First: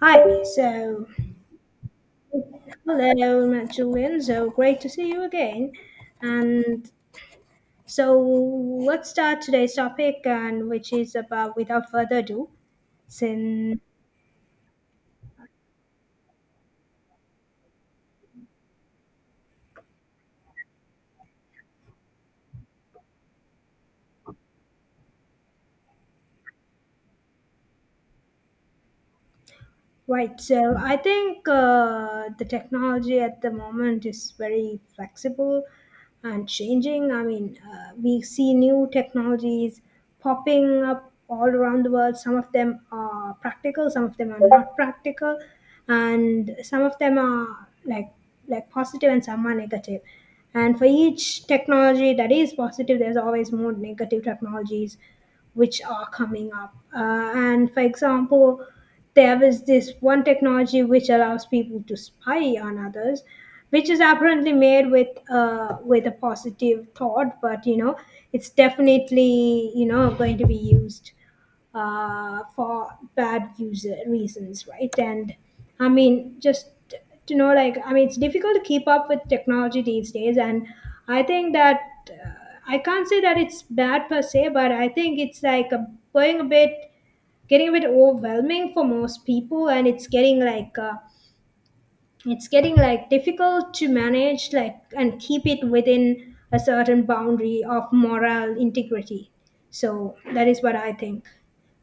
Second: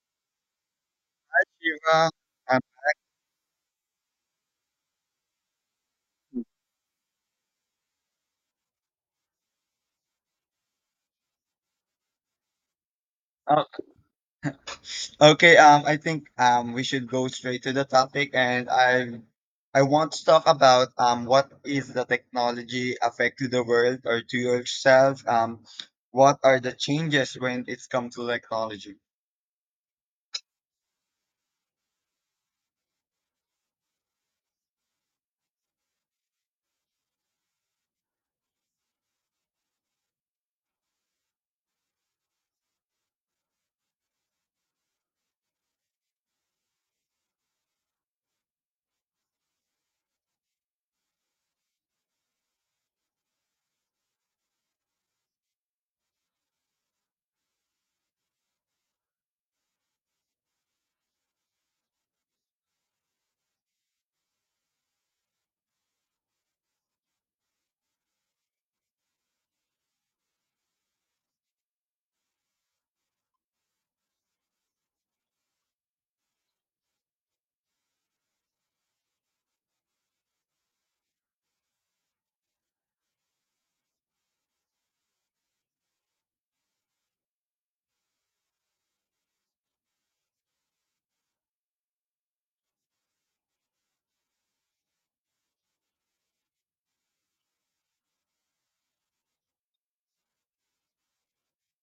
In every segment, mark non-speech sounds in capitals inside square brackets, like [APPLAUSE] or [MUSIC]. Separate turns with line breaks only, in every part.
Hi,
Shiva. Um,
hello, Matt Julian. So great to see you again. And so let's start today's topic, and which is about, without further ado,
uh,
since
okay, I think we should go straight to the topic, and I want to talk about what is the technology affect to the world or to yourself? What are the changes when it's come to technology?
right. So I think the technology at the moment is very flexible and changing. I mean, we see new technologies popping up all around the world. Some of them are practical, some of them are not practical, and some of them are like positive and some are negative. And for each technology that is positive, there's always more negative technologies which are coming up. And for example, there was this one technology which allows people to spy on others, which is apparently made with with a positive thought, but it's definitely going to be used for bad user reasons, right? And I mean, just to know, I mean, it's difficult to keep up with technology these days, and I think that uh, I can't say that it's bad per se, but I think it's going getting a bit overwhelming for most people, and it's getting difficult to manage, and keep it within a certain boundary of moral integrity. So that is what I think.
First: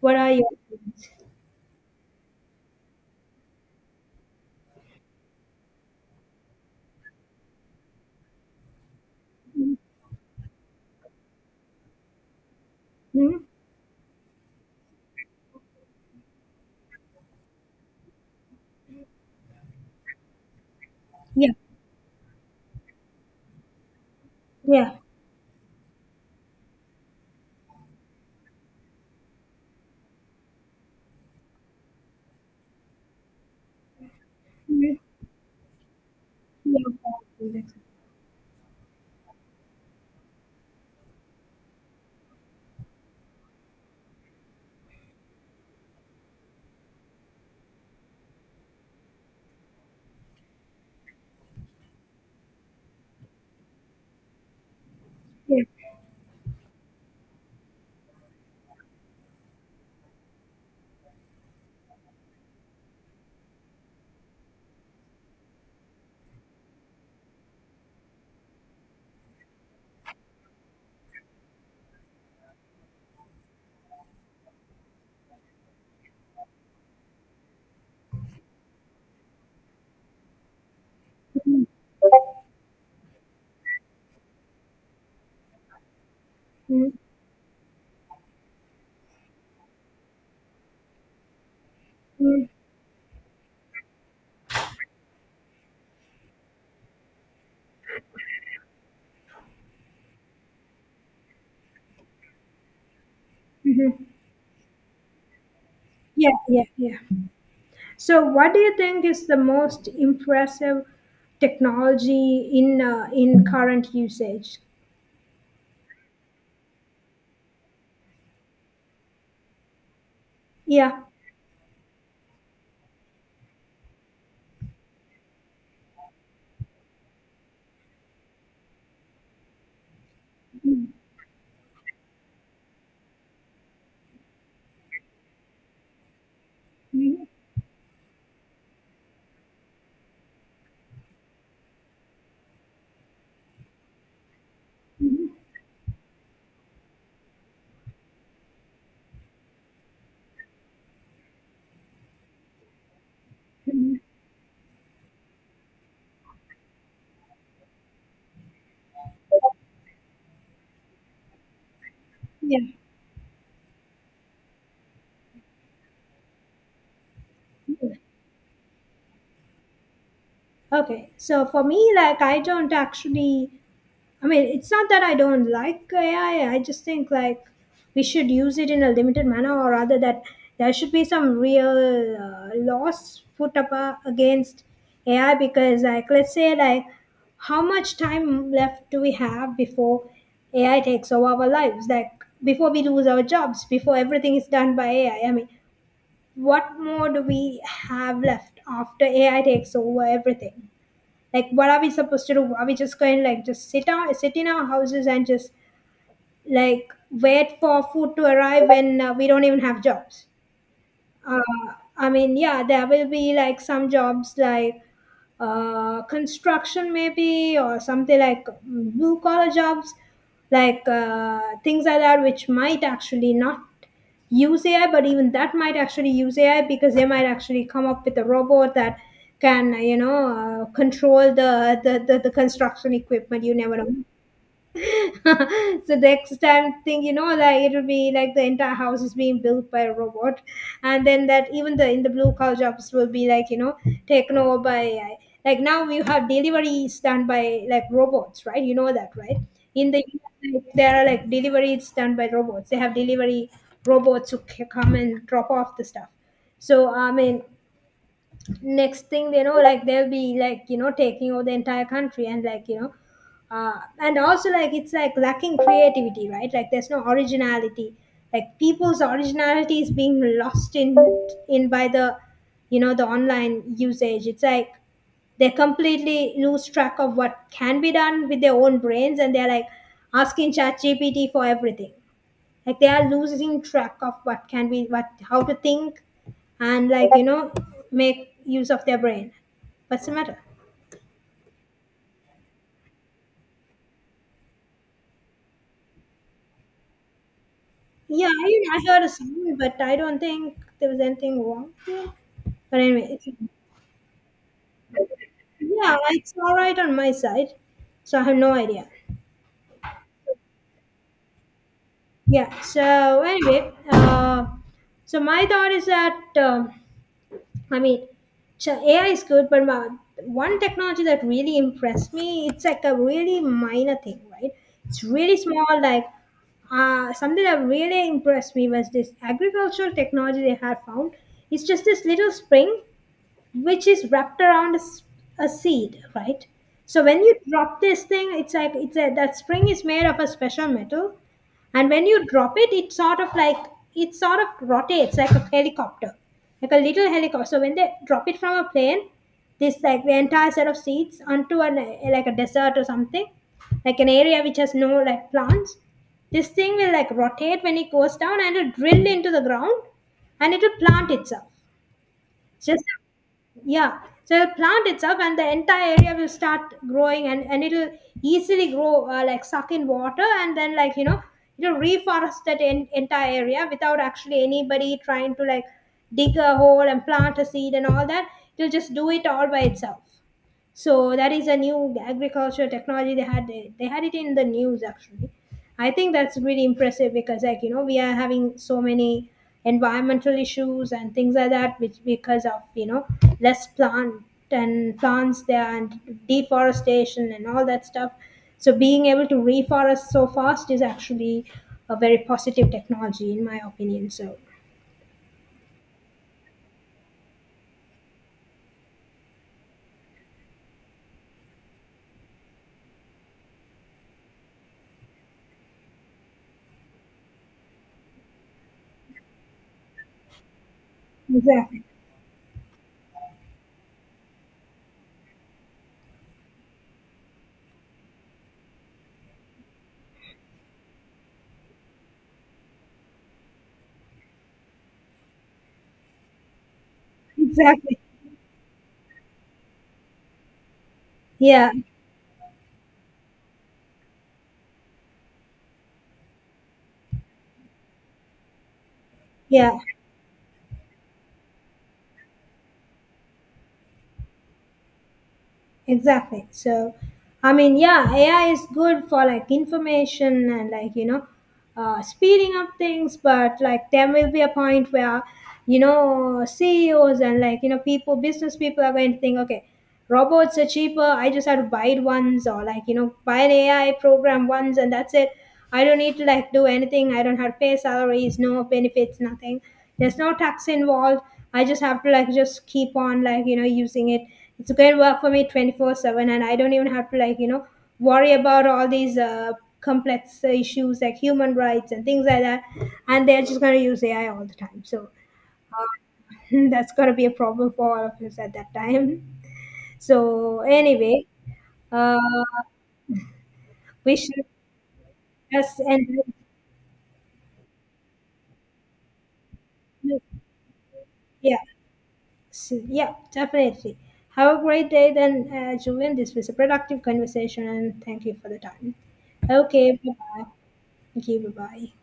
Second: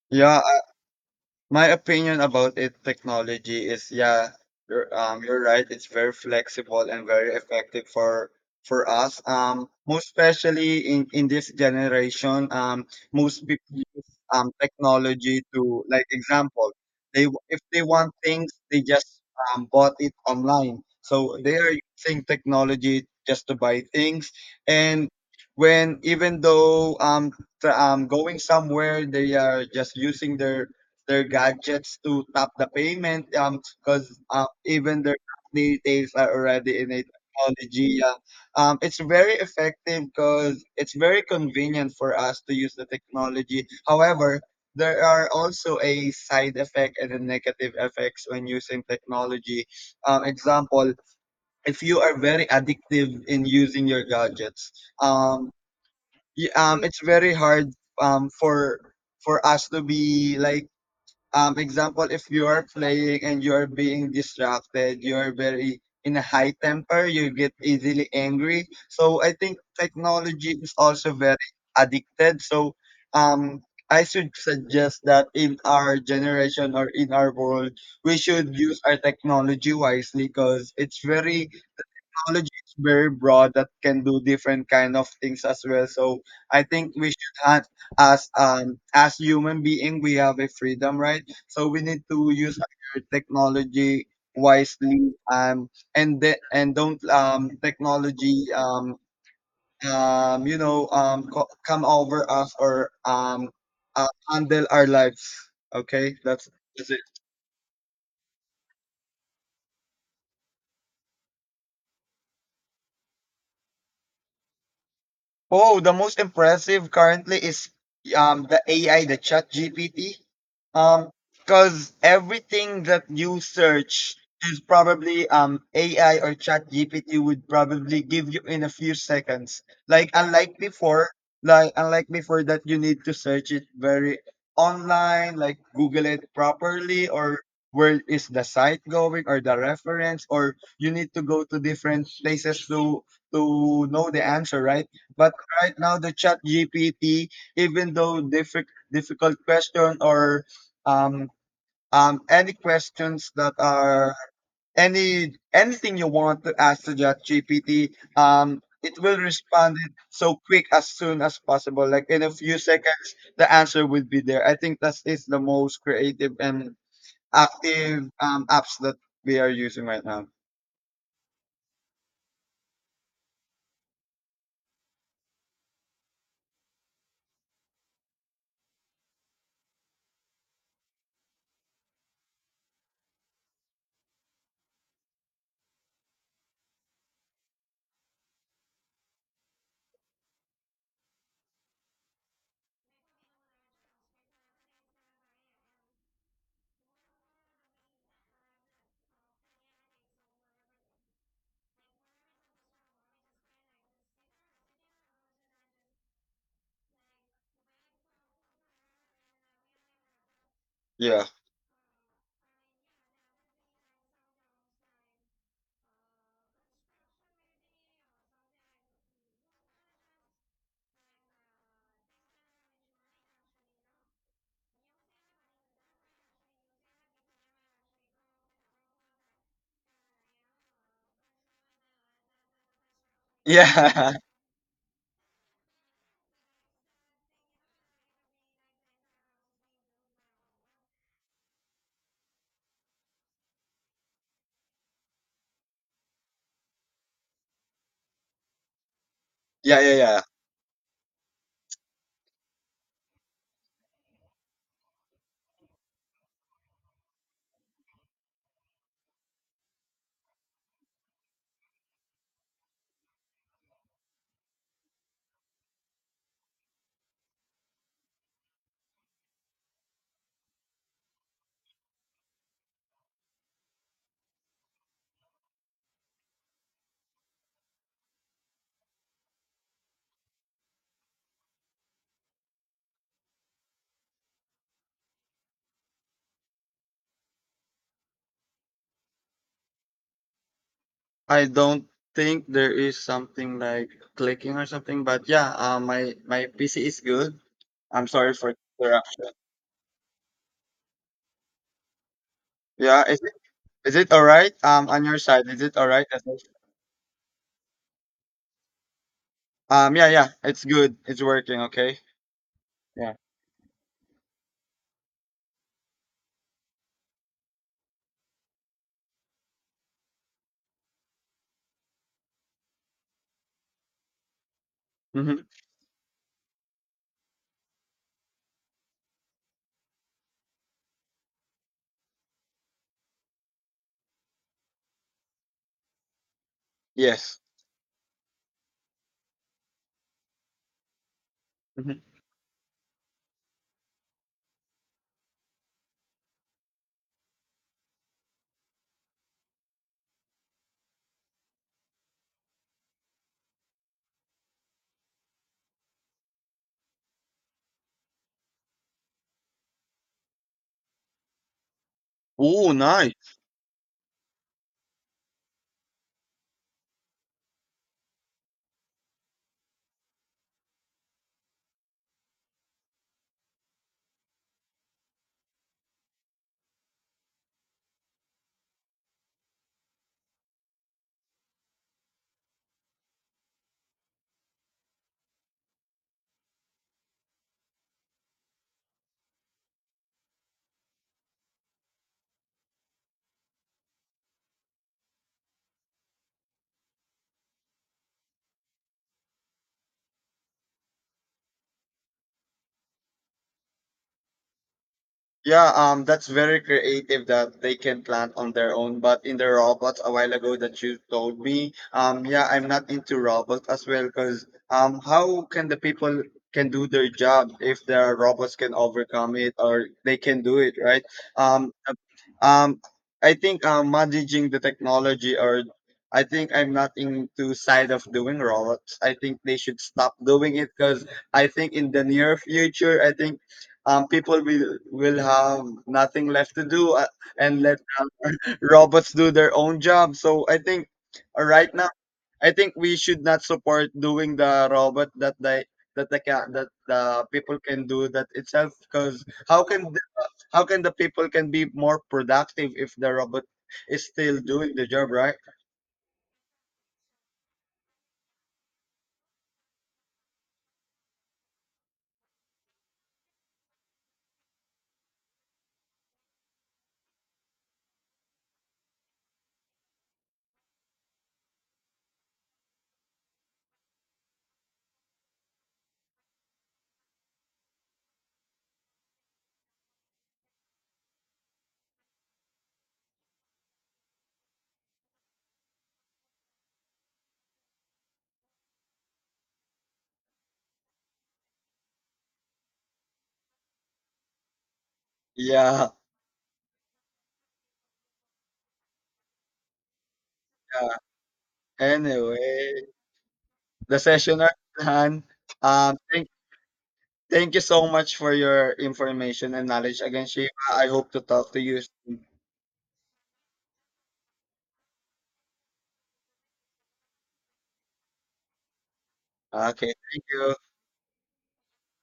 What are
Yeah,
your thoughts?
my opinion about it, technology is, yeah, you're right. It's very flexible and very effective for us. Most especially in this generation,
Hmm?
most people use technology to, like, example, they if they want things, they just bought it online. So
Yeah,
they are using technology just to buy things,
yeah.
and when even though going somewhere, they are just using their gadgets to tap the payment because
Hmm?
even their details are already in a
Yeah,
technology, yeah. It's very effective because it's very convenient for us to use the technology. However, there are also a side effect and a negative effects when using technology. Example, if you are very addictive in using your gadgets, um
yeah.
it's very hard um for for us to be like, example, if you are playing and you are being distracted, you are very in a high temper, you get easily angry. So I think technology is also very addicted. So um I should suggest that in our generation or in our world, we should use our technology wisely because it's very, technology is very broad, that can do different kind of things as well. So I
Hmm?
think we should have, as human being, we have a freedom, right? So we need to
Hmm?
use our technology wisely. And don't technology come over us, or
Mhm.
handle our lives. Okay,
Yeah, yeah,
that's
yeah.
it.
So what do you think is the most impressive technology in current usage?
Oh, the most impressive currently is the AI, the Chat GPT.
Yeah.
Um, because everything that you search is probably AI or Chat GPT would probably give you in a few seconds. Like, unlike before, like unlike before, that you need to search it very online, like Google it properly,
Mhm.
or where is the site going or the reference, or you need to go to different places to know the answer, right? But right now the Chat GPT, even though difficult question or um, any questions that
Mhm.
are, any anything you want to ask the Chat GPT, it will respond it so quick as soon as possible, like in a few
Yeah.
seconds the answer will be there. I think that is the most creative and
Yeah.
active, apps that we are using right now.
Okay, so for me, I don't actually, I mean, it's not that I don't like AI, I just think, we should use it in a limited manner, or rather, that there should be some real laws put up against AI because, let's say, how much time left do we have before AI takes over our lives? Like, before we lose our jobs, before everything is done by AI? I mean, what more do we have left after AI takes over everything? Like, what are we supposed to do? Are we just going, like, just sit in our houses and just wait for food to arrive when we don't even have jobs?
Yeah.
Uh, I mean, yeah, there will be like some jobs like construction maybe, or something like, blue collar jobs, like things like that which might actually not use AI. But even that might actually use AI, because they might actually come up with a robot that can, control the construction equipment. You never know.
Yeah.
[LAUGHS] So next time thing you know, like, it'll be like the entire house is being built by a robot, and then that even the in the blue collar jobs will be like, taken over by AI. Like, now you have deliveries done by like robots, right? You know that, right?
[LAUGHS] yeah
In
yeah
the
yeah
US, there are like deliveries done by robots. They have delivery robots who come and drop off the stuff. So I mean, next thing you know, like, they'll be like, taking over the entire country and like, uh, and also like it's like lacking creativity, right? Like there's no originality. Like people's originality is being lost in by the, the online usage. It's like they completely lose track of what can be done with their own brains, and they're like asking chat gpt for everything. Like, they are losing track of what can be, what, how to think, and, make use of their brain. What's the matter?
I don't think there is something like clicking or something, but yeah, my my PC is good. I'm
Yeah,
sorry for
I heard a
interruption.
sound but I don't think there was anything wrong with it. But
Yeah,
anyway,
is
it's,
it, is it all right? On your side, is it all
yeah,
right? That's
it's
it.
all right on my side. So I have no idea.
Yeah, yeah, it's good. It's working. Okay.
Yeah,
Yeah.
so anyway, so my thought is that, I mean, AI is good, but my, one technology that really impressed me, it's like a really minor thing, right? It's really
Mm-hmm.
small, like something that really impressed me was this agricultural technology they had found. It's just this little spring which is wrapped around a seed, right? So when you
Yes.
drop this thing, it's like that spring is made of a special metal, and
Mm-hmm.
when you drop it, it sort of rotates like a helicopter, like a little helicopter. So when they drop it from a plane, this like the entire set of seeds onto an like a desert or something, like an area which has no like plants, this thing will like rotate when it goes down and it'll drill into the ground and it'll plant itself.
Oh,
Just
nice.
yeah, so the plant itself and the entire area will start growing, and it'll easily grow, like suck in water, and then, it'll reforest that entire area without actually anybody trying to like dig a hole and plant a seed and all that. It'll just do it all by itself. So that is a new agriculture technology they had it in the news actually. I think that's really impressive because, we are having so many environmental issues and things like that, which because of, less plants there, and deforestation and all that stuff. So being able to reforest so fast is actually a very positive technology in my opinion. So
Yeah, that's very creative that they can plant on their own. But in the robots a while ago that you told me, yeah, I'm not into robots as well because, how can the people can do their job if their robots can overcome it or they can do it, right? Um,
exactly.
uh, um, I think, managing the technology, or I think I'm not into side of doing robots. I think they should stop doing it because I think in the near future, I think, people will have nothing left to do,
[LAUGHS]
and let,
Exactly.
robots do their own job. So I think,
Yeah,
right now, I think we should not support doing the robot that they, that the people can do that itself. Because how
yeah.
can how can the people can be more productive if the robot is still doing the job, right?
Exactly. So, I mean, yeah, AI is good for like information and, speeding up things. But like there will be a point where, CEOs and, people, business people are going to think, okay, robots are cheaper. I just have to buy it once, or, buy an AI program once, and that's it. I don't need to like do anything. I don't have to pay salaries, no benefits, nothing. There's no tax involved. I just have to like just keep on, using it. It's a great work for me 24/7, and I don't even have to, worry about all these complex issues like human rights and things like that. And they're just going to use AI all the time. So
Yeah.
[LAUGHS] that's going to be a problem for all of us at that time. So
Yeah.
anyway, uh,
Anyway, the
we
session
should
are done.
just
Um,
end.
thank Thank you so much for your information and knowledge again, Shiva. I hope to talk to
Yeah,
you soon.
so, yeah, definitely. Have a great day then, Julian. This was a productive conversation and thank you for the time.
Okay,
Okay,
thank
bye-bye.
you.
Thank you, bye-bye.